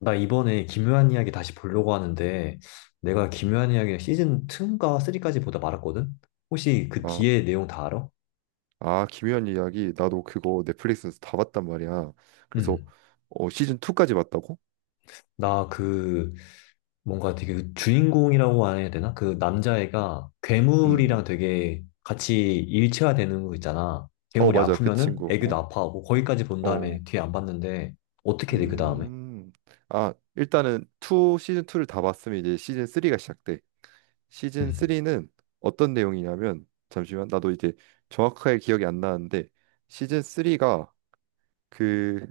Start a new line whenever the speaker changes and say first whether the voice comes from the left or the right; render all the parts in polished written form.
left: 나 이번에 기묘한 이야기 다시 보려고 하는데, 내가 기묘한 이야기 시즌 2인가 3까지 보다 말았거든? 혹시 그
right: 아,
left: 뒤에 내용 다 알아?
right: 김연한 이야기. 나도 그거 넷플릭스에서 다 봤단 말이야. 그래서
left: 응.
right: 시즌 2까지 봤다고?
left: 나 뭔가 되게 주인공이라고 해야 되나? 그 남자애가
right: 음. 음.
left: 괴물이랑 되게 같이 일체화되는 거 있잖아.
right: 어,
left: 괴물이
right: 맞아. 그
left: 아프면은
right: 친구.
left: 애교도
right: 어.
left: 아파하고, 거기까지 본
right: 어.
left: 다음에 뒤에 안 봤는데, 어떻게 돼, 그 다음에?
right: 음. 아, 일단은 2 시즌 2를 다 봤으면 이제 시즌 3가 시작돼. 시즌 3는 어떤 내용이냐면 잠시만. 나도 이제 정확하게 기억이 안 나는데 시즌 3가 그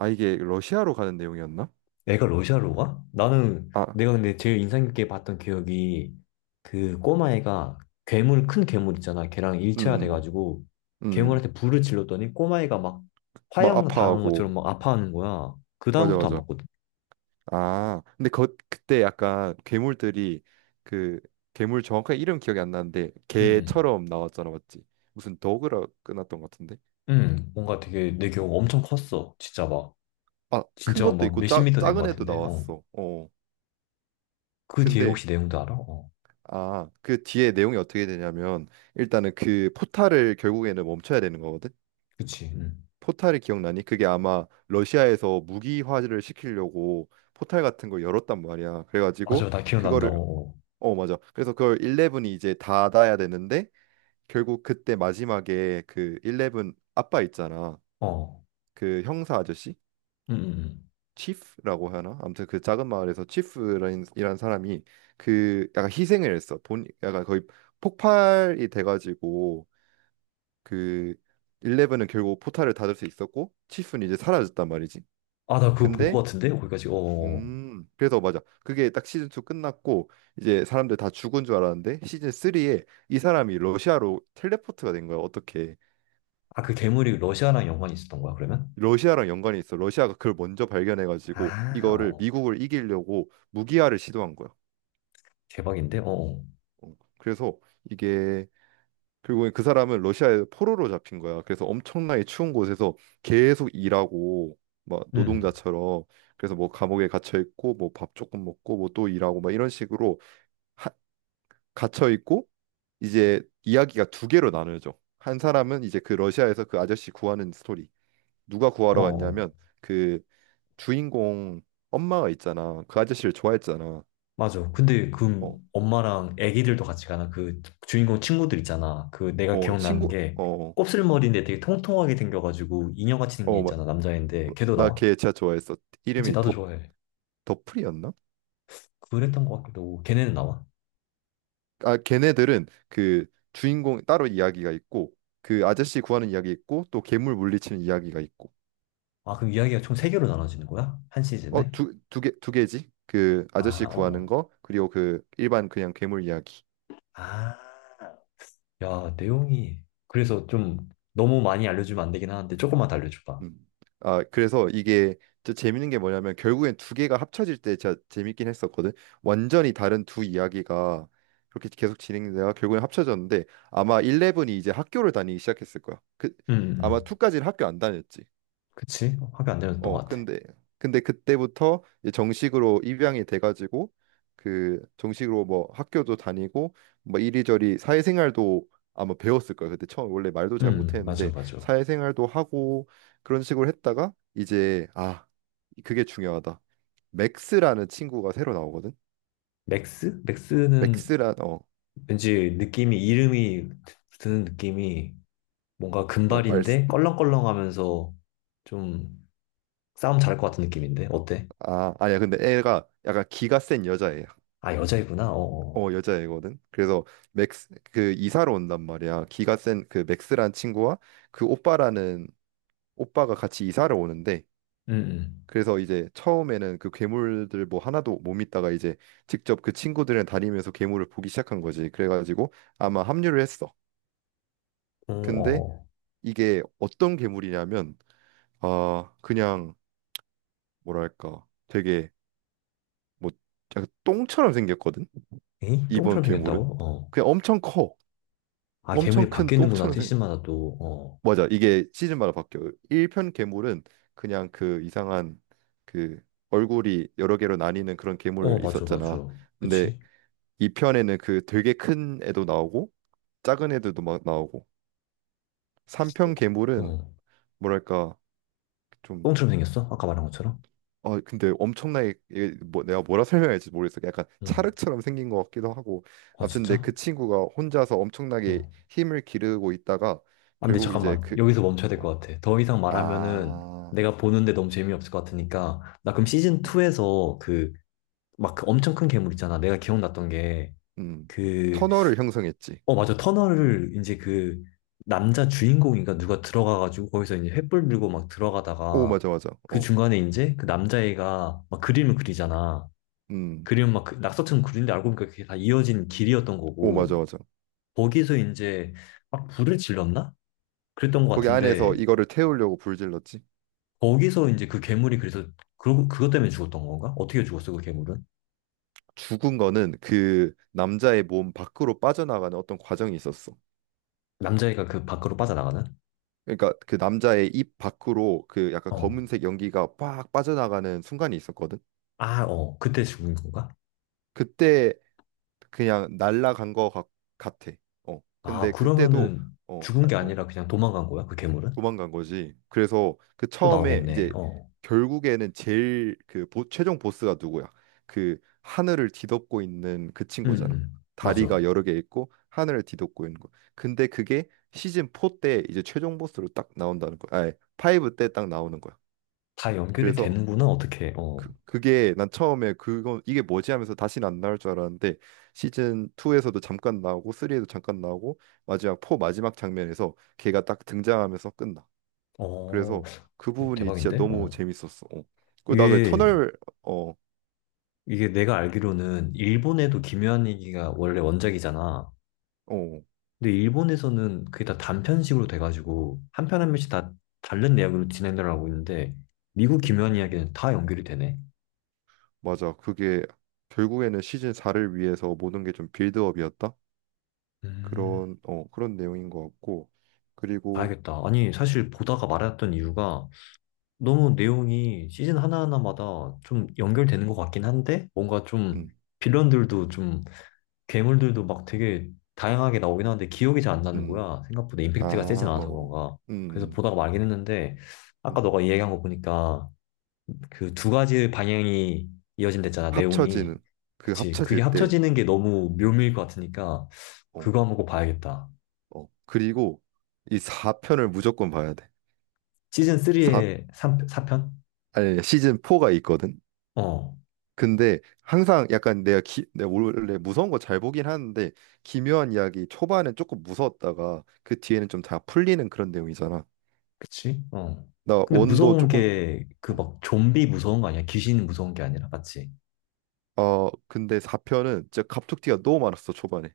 right: 이게 러시아로 가는 내용이었나?
left: 애가 러시아로 가? 나는
right: 아.
left: 내가 근데 제일 인상 깊게 봤던 기억이 그 꼬마애가 괴물 큰 괴물 있잖아. 걔랑 일체화
right: 음.
left: 돼가지고
right: 음. 음.
left: 괴물한테 불을 질렀더니 꼬마애가 막
right: 막
left: 화형 당한
right: 아파하고
left: 것처럼 막 아파하는 거야. 그
right: 맞아,
left: 다음부터 안
right: 맞아.
left: 봤거든.
right: 아, 근데 그때 약간 괴물들이 그 괴물 정확한 이름 기억이 안 나는데
left: 응,
right: 개처럼 나왔잖아, 맞지? 무슨 더그라 끝났던 것 같은데?
left: 응. 응, 뭔가 되게 내 기억 엄청 컸어. 진짜 막
right: 아, 큰
left: 진짜
right: 것도
left: 막
right: 있고
left: 몇십 미터 된
right: 작은
left: 것
right: 애도
left: 같은데. 어.
right: 나왔어. 어.
left: 그 뒤에
right: 근데
left: 혹시 내용도 알아? 어.
right: 아, 그 뒤에 내용이 어떻게 되냐면 일단은 그 포탈을 결국에는 멈춰야 되는 거거든.
left: 그치. 응.
right: 포탈이 기억나니? 그게 아마 러시아에서 무기화를 시키려고 포탈 같은 걸 열었단 말이야.
left: 맞아.
right: 그래가지고
left: 나 기억난다.
right: 그거를
left: 어.
right: 맞아. 그래서 그걸 11이 이제 닫아야 되는데 결국 그때 마지막에 그 일레븐 아빠 있잖아.
left: 어. 어.
right: 그 형사 아저씨?
left: 응, 응. 응.
right: 치프라고 하나? 아무튼 그 작은 마을에서 치프라는 이란 사람이 그 약간 희생을 했어. 본 약간 거의 폭발이 돼가지고 그 일레븐은 결국 포탈을 닫을 수 있었고 치프는 이제 사라졌단 말이지.
left: 아, 나 그거 본
right: 근데
left: 것 같은데? 거기까지. 어. 어, 어.
right: 그래서 맞아. 그게 딱 시즌 2 끝났고 이제 사람들 다 죽은 줄 알았는데 시즌 3에 이 사람이 러시아로 텔레포트가 된 거야. 어떻게?
left: 아, 그 괴물이 러시아랑 연관이 있었던 거야, 그러면?
right: 러시아랑 연관이 있어. 러시아가 그걸 먼저 발견해가지고
left: 아,
right: 이거를
left: 어,
right: 미국을 이기려고 무기화를 시도한 거야.
left: 대박인데? 어, 어.
right: 어, 그래서 이게 결국에 그 사람은 러시아에 포로로 잡힌 거야. 그래서 엄청나게 추운 곳에서 계속 일하고 막
left: 음,
right: 노동자처럼. 그래서 뭐 감옥에 갇혀 있고 뭐 밥 조금 먹고 뭐 또 일하고 막 이런 식으로 하- 갇혀 있고 이제 이야기가 두 개로 나눠져. 한 사람은 이제 그 러시아에서 그 아저씨 구하는 스토리. 누가
left: 어,
right: 구하러
left: 어.
right: 갔냐면 그 주인공 엄마가 있잖아. 그 아저씨를 좋아했잖아.
left: 맞아. 근데 그
right: 어,
left: 엄마랑 애기들도 같이 가나? 그 주인공 친구들 있잖아. 그 내가 기억나는
right: 친구,
left: 게 곱슬머리인데 되게 통통하게 생겨가지고 인형같이 생긴 게
right: 어,
left: 있잖아, 남자인데. 걔도
right: 나
left: 나와?
right: 걔 진짜 좋아했어.
left: 그치,
right: 이름이
left: 나도 좋아해.
right: 더프리였나?
left: 그랬던 것 같기도 하고. 걔네는 나와.
right: 아, 걔네들은 그 주인공 따로 이야기가 있고, 그 아저씨 구하는 이야기 있고, 또 괴물 물리치는 이야기가 있고.
left: 아, 그럼 이야기가 총 세개로 나눠지는 거야? 한
right: 어,
left: 시즌에?
right: 두 개, 두 개지? 그 아저씨
left: 아, 어,
right: 구하는
left: 어.
right: 거, 그리고 그 일반 그냥 괴물 이야기.
left: 아, 야, 내용이. 그래서 좀 너무 많이 알려주면 안 되긴 하는데 조금만 더 알려줘봐.
right: 음. 아, 그래서 이게 또 재밌는 게 뭐냐면 결국엔 두 개가 합쳐질 때 진짜 재밌긴 했었거든. 완전히 다른 두 이야기가 그렇게 계속 진행되다가 결국엔 합쳐졌는데 아마 11이 이제 학교를 다니기 시작했을 거야. 그
left: 음,
right: 아마
left: 음.
right: 2까지는 학교 안 다녔지.
left: 그치? 화가 안 되는 것
right: 어,
left: 같아.
right: 근데 그때부터 이제 정식으로 입양이 돼가지고 그 정식으로 뭐 학교도 다니고 뭐 이리저리 사회생활도 아마 배웠을 거야. 그때 처음 원래 말도 잘
left: 맞아,
right: 못했는데
left: 맞아.
right: 사회생활도 하고 그런 식으로 했다가 이제 그게 중요하다. 맥스라는 친구가 새로 나오거든.
left: 맥스? 맥스는
right: 맥스란 어뭐
left: 왠지 느낌이, 이름이 드는 느낌이 뭔가
right: 말스
left: 금발인데 껄렁껄렁하면서 좀 싸움 잘할 것 같은 느낌인데? 어때?
right: 아, 아니야. 근데 애가 약간 기가 센 여자애야.
left: 아, 여자이구나? 어어.
right: 어, 여자애거든. 그래서 맥스 그 이사를 온단 말이야. 기가 센 그 맥스란 친구와 그 오빠라는 오빠가 같이 이사를 오는데
left: 응,
right: 그래서 이제 처음에는 그 괴물들 뭐 하나도 못 믿다가 이제 직접 그 친구들이랑 다니면서 괴물을 보기 시작한 거지. 그래가지고 아마 합류를 했어.
left: 응. 어
right: 근데
left: 어
right: 이게 어떤 괴물이냐면 아 그냥 뭐랄까 되게 뭐 약간 똥처럼 생겼거든.
left: 에이?
right: 이번
left: 똥처럼
right: 괴물은
left: 생겼다고? 어.
right: 그냥 엄청 커.
left: 아,
right: 엄청
left: 괴물이
right: 큰
left: 바뀌는구나,
right: 똥처럼 생겨.
left: 티슈마다 또. 어.
right: 맞아. 이게 시즌마다 바뀌어요. 1편 괴물은 그냥 그 이상한 그 얼굴이 여러 개로 나뉘는 그런
left: 어,
right: 괴물
left: 맞아,
right: 있었잖아.
left: 맞아.
right: 근데
left: 그치?
right: 2편에는 그 되게 큰 애도 나오고 작은 애들도 막 나오고 3편 괴물은
left: 어.
right: 뭐랄까 좀.
left: 똥처럼 생겼어? 아까 말한 것처럼?
right: 아, 근데 엄청나게 이게 뭐 내가 뭐라 설명할지 모르겠어. 약간
left: 응.
right: 찰흙처럼 생긴 것 같기도 하고.
left: 아,
right: 아무튼 근데
left: 진짜?
right: 그 친구가 혼자서 엄청나게
left: 어.
right: 힘을 기르고 있다가
left: 안 근데
right: 결국 이제
left: 잠깐만.
right: 그
left: 여기서 멈춰야 될
right: 어,
left: 것 같아. 더 이상 말하면은
right: 아.
left: 내가 보는데 너무 재미없을 것 같으니까. 나 그럼
right: 음.
left: 시즌2에서 막그 엄청 큰 괴물 있잖아. 내가 기억났던 게
right: 음.
left: 그,
right: 터널을 형성했지.
left: 어, 맞아. 터널을 이제 그 남자 주인공인가 누가 들어가가지고 거기서 이제 횃불 들고 막
right: 오,
left: 들어가다가
right: 맞아, 맞아.
left: 그
right: 어.
left: 중간에 이제 그 남자애가 막 그림을 그리잖아.
right: 음.
left: 그림은 막그 낙서처럼 그리는데 알고 보니까 그게 다 이어진 길이었던
right: 오,
left: 거고
right: 맞아, 맞아.
left: 거기서 이제 막 불을 질렀나? 그랬던 것
right: 거기 안에서
left: 같은데
right: 이거를
left: 어,
right: 태우려고 불질렀지.
left: 거기서 이제 그 괴물이 그래서 그 그것 때문에 죽었던 건가? 어떻게 죽었어 그 괴물은?
right: 죽은 거는 그 남자의 몸 밖으로 빠져나가는 어떤 과정이 있었어.
left: 남자애가 그 밖으로 빠져나가는?
right: 그러니까 그 남자의 입 밖으로 그 약간
left: 어.
right: 검은색 연기가 빡 빠져나가는 순간이 있었거든.
left: 아, 어. 그때 죽은 건가?
right: 그때 그냥 날라간 거 같아. 어.
left: 아,
right: 근데 그때도
left: 그러면은 죽은
right: 아,
left: 게
right: 어.
left: 아니라 그냥 도망간 거야 그 괴물은?
right: 도망간 거지. 그래서 그
left: 또
right: 처음에
left: 나오겠네.
right: 이제
left: 어.
right: 결국에는 제일 그 최종 보스가 누구야? 그 하늘을 뒤덮고 있는 그 친구잖아.
left: 맞아.
right: 다리가 여러 개 있고 하늘을 뒤덮고 있는 거. 근데 그게 시즌 4 때 이제 최종 보스로 딱 나온다는 거야. 아니, 5 때 딱 나오는 거야.
left: 다 연결이
right: 그래서
left: 되는구나 어떻게? 어.
right: 그게 난 처음에 그거 이게 뭐지 하면서 다시는 안 나올 줄 알았는데 시즌 2에서도 잠깐 나오고 3에도 잠깐 나오고 마지막 4 마지막 장면에서 걔가 딱 등장하면서 끝나.
left: 어.
right: 그래서 그 부분이 진짜
left: 대박인데?
right: 너무
left: 어.
right: 재밌었어. 어. 그리고 나 그
left: 이게
right: 터널 어,
left: 이게 내가 알기로는
right: 어,
left: 일본에도 김요한 얘기가 원래 원작이잖아.
right: 어.
left: 근데 일본에서는 그게 다 단편식으로 돼가지고 한편 한 편씩 다 다른 내용으로 진행을 하고 있는데 미국 기묘한
right: 음,
left: 이야기는 다 연결이 되네.
right: 맞아. 그게 결국에는 시즌 4를 위해서 모든 게 좀 빌드업이었다.
left: 음,
right: 그런 그런 내용인 것 같고. 그리고
left: 봐야겠다. 아니 사실 보다가 말았던 이유가 너무 내용이 시즌 하나하나마다 좀 연결되는 것 같긴 한데 뭔가 좀
right: 음,
left: 빌런들도 좀 괴물들도 막 되게 다양하게 나오긴 하는데 기억이 잘 안 나는
right: 음.
left: 거야. 생각보다
right: 아,
left: 임팩트가 세진
right: 어.
left: 않아서
right: 어.
left: 그런가. 그래서
right: 음.
left: 보다가 말긴 했는데
right: 음.
left: 아까
right: 음.
left: 너가 얘기한 거 보니까 그 두 가지 방향이 이어진댔잖아, 내용이.
right: 합쳐지는 그
left: 그치. 그게
right: 합쳐질 때
left: 합쳐지는 게 너무 묘미일 것 같으니까,
right: 어,
left: 그거 한번 꼭 봐야겠다.
right: 어. 그리고 이 4편을 무조건 봐야 돼.
left: 시즌
right: 4
left: 3의 4편?
right: 아니 시즌 4가 있거든.
left: 어.
right: 근데 항상 약간 내가 내가 원래 무서운 거 잘 보긴 하는데 기묘한 이야기 초반엔 조금 무서웠다가 그 뒤에는 좀 다 풀리는 그런 내용이잖아.
left: 그치? 어.
right: 나
left: 근데
right: 원도
left: 무서운
right: 조금
left: 게, 그 막 좀비 무서운 거 아니야? 귀신 무서운 게 아니라, 맞지?
right: 어, 근데 4편은 진짜 갑툭튀가 너무 많았어 초반에.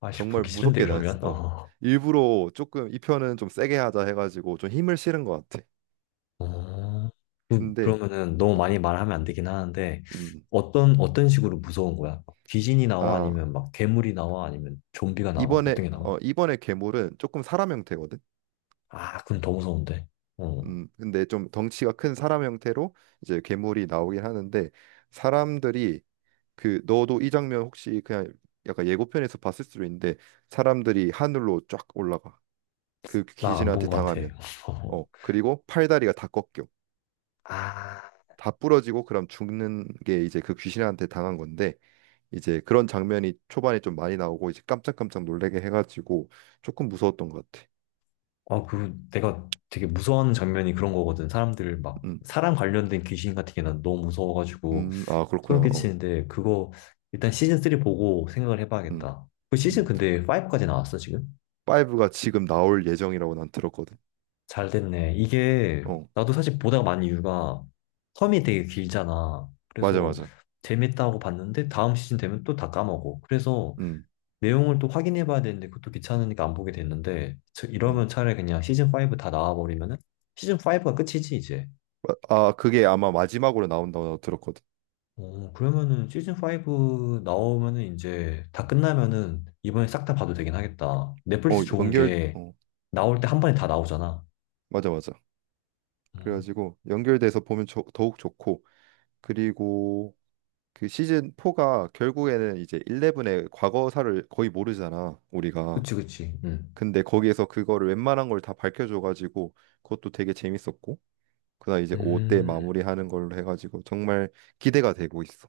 left: 아씨,
right: 정말
left: 보기 싫은데,
right: 무섭게 나왔어.
left: 그러면?
right: 어.
left: 어.
right: 일부러 조금 이 편은 좀 세게 하자 해가지고 좀 힘을 실은 것 같아.
left: 어.
right: 근데
left: 그러면은 너무
right: 어,
left: 많이 말하면 안 되긴 하는데,
right: 음,
left: 어떤, 어떤 식으로 무서운 거야? 귀신이 나와?
right: 아
left: 아니면 막 괴물이 나와? 아니면 좀비가 나와?
right: 이번에
left: 어떤 게 나와?
right: 이번에 괴물은 조금 사람 형태거든.
left: 아, 그건 더 무서운데. 어,
right: 근데 좀 덩치가 큰 사람 형태로 이제 괴물이 나오긴 하는데 사람들이 그 너도 이 장면 혹시 그냥 약간 예고편에서 봤을 수도 있는데 사람들이 하늘로 쫙 올라가 그
left: 나 안 본
right: 귀신한테
left: 것 같아.
right: 당하면
left: 어.
right: 어 그리고 팔다리가 다 꺾여
left: 아,
right: 다 부러지고 그럼 죽는 게 이제 그 귀신한테 당한 건데 이제 그런 장면이 초반에 좀 많이 나오고 이제 깜짝깜짝 놀래게 해가지고 조금 무서웠던 것 같아.
left: 어, 그 내가 되게 무서워하는 장면이 그런 거거든. 사람들 막
right: 음,
left: 사람 관련된 귀신 같은 게 난 너무 무서워가지고
right: 아 그렇구나.
left: 소름 끼치는데 그거 일단 시즌 3 보고 생각을
right: 음,
left: 해봐야겠다. 그 시즌
right: 음.
left: 근데 5까지 나왔어 지금?
right: 5가 지금 나올 예정이라고 난 들었거든.
left: 잘 됐네. 이게
right: 어,
left: 나도 사실 보다가 많은 이유가 텀이 되게 길잖아.
right: 맞아,
left: 그래서
right: 맞아.
left: 재밌다고 봤는데 다음 시즌 되면 또 다 까먹어. 그래서
right: 음,
left: 내용을 또 확인해 봐야 되는데 그것도 귀찮으니까 안 보게 됐는데 이러면
right: 음.
left: 차라리 그냥 시즌 5 다 나와 버리면은 시즌 5가 끝이지 이제.
right: 아, 그게 아마 마지막으로 나온다고 들었거든.
left: 어, 그러면은 시즌 5 나오면은 이제 다 끝나면은 이번에 싹 다 봐도 되긴 하겠다.
right: 어,
left: 넷플릭스 좋은
right: 연결,
left: 게
right: 어,
left: 나올 때 한 번에 다 나오잖아.
right: 맞아, 맞아.
left: 음,
right: 그래가지고 연결돼서 보면 더욱 좋고, 그리고 그 시즌 4가 결국에는 이제 11의 과거사를 거의 모르잖아, 우리가.
left: 그치 그치. 음.
right: 근데 거기에서 그거를 웬만한 걸 다 밝혀줘가지고 그것도 되게 재밌었고, 그다음 이제 5때
left: 음.
right: 마무리하는 걸로 해가지고 정말 기대가 되고 있어.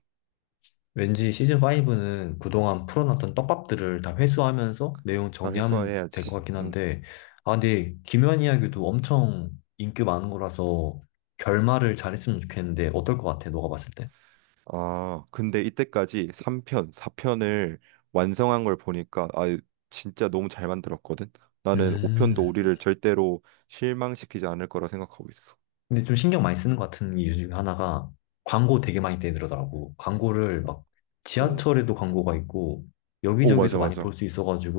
left: 왠지 시즌5는 그동안 풀어놨던 떡밥들을 다 회수하면서 내용
right: 다
left: 정리하면 될
right: 해소해야지.
left: 것 같긴
right: 음.
left: 한데, 아, 근데 김연 이야기도 엄청 인기 많은 거라서 결말을 잘했으면 좋겠는데, 어떨 것 같아, 너가 봤을 때?
right: 아, 근데 이때까지 3편, 4편을 완성한 걸 보니까 아, 진짜 너무 잘 만들었거든. 나는 5편도
left: 음.
right: 우리를 절대로 실망시키지 않을 거라 생각하고 있어.
left: 근데 좀 신경 많이 쓰는 것 같은 이유 중에 하나가 광고 되게 많이 떼들어 더라고 광고를 막
right: 오,
left: 지하철에도 광고가 있고 여기저기서
right: 맞아,
left: 많이 볼 수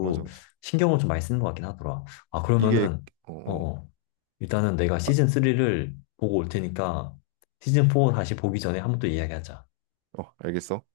right: 맞아.
left: 신경을 좀 많이 쓰는 것 같긴 하더라. 아,
right: 이게
left: 그러면은,
right: 어,
left: 어,
right: 어,
left: 어. 일단은 내가
right: 아,
left: 시즌 3를 보고 올 테니까 시즌 4 다시 보기 전에 한번 또 이야기하자.
right: 어, 알겠어.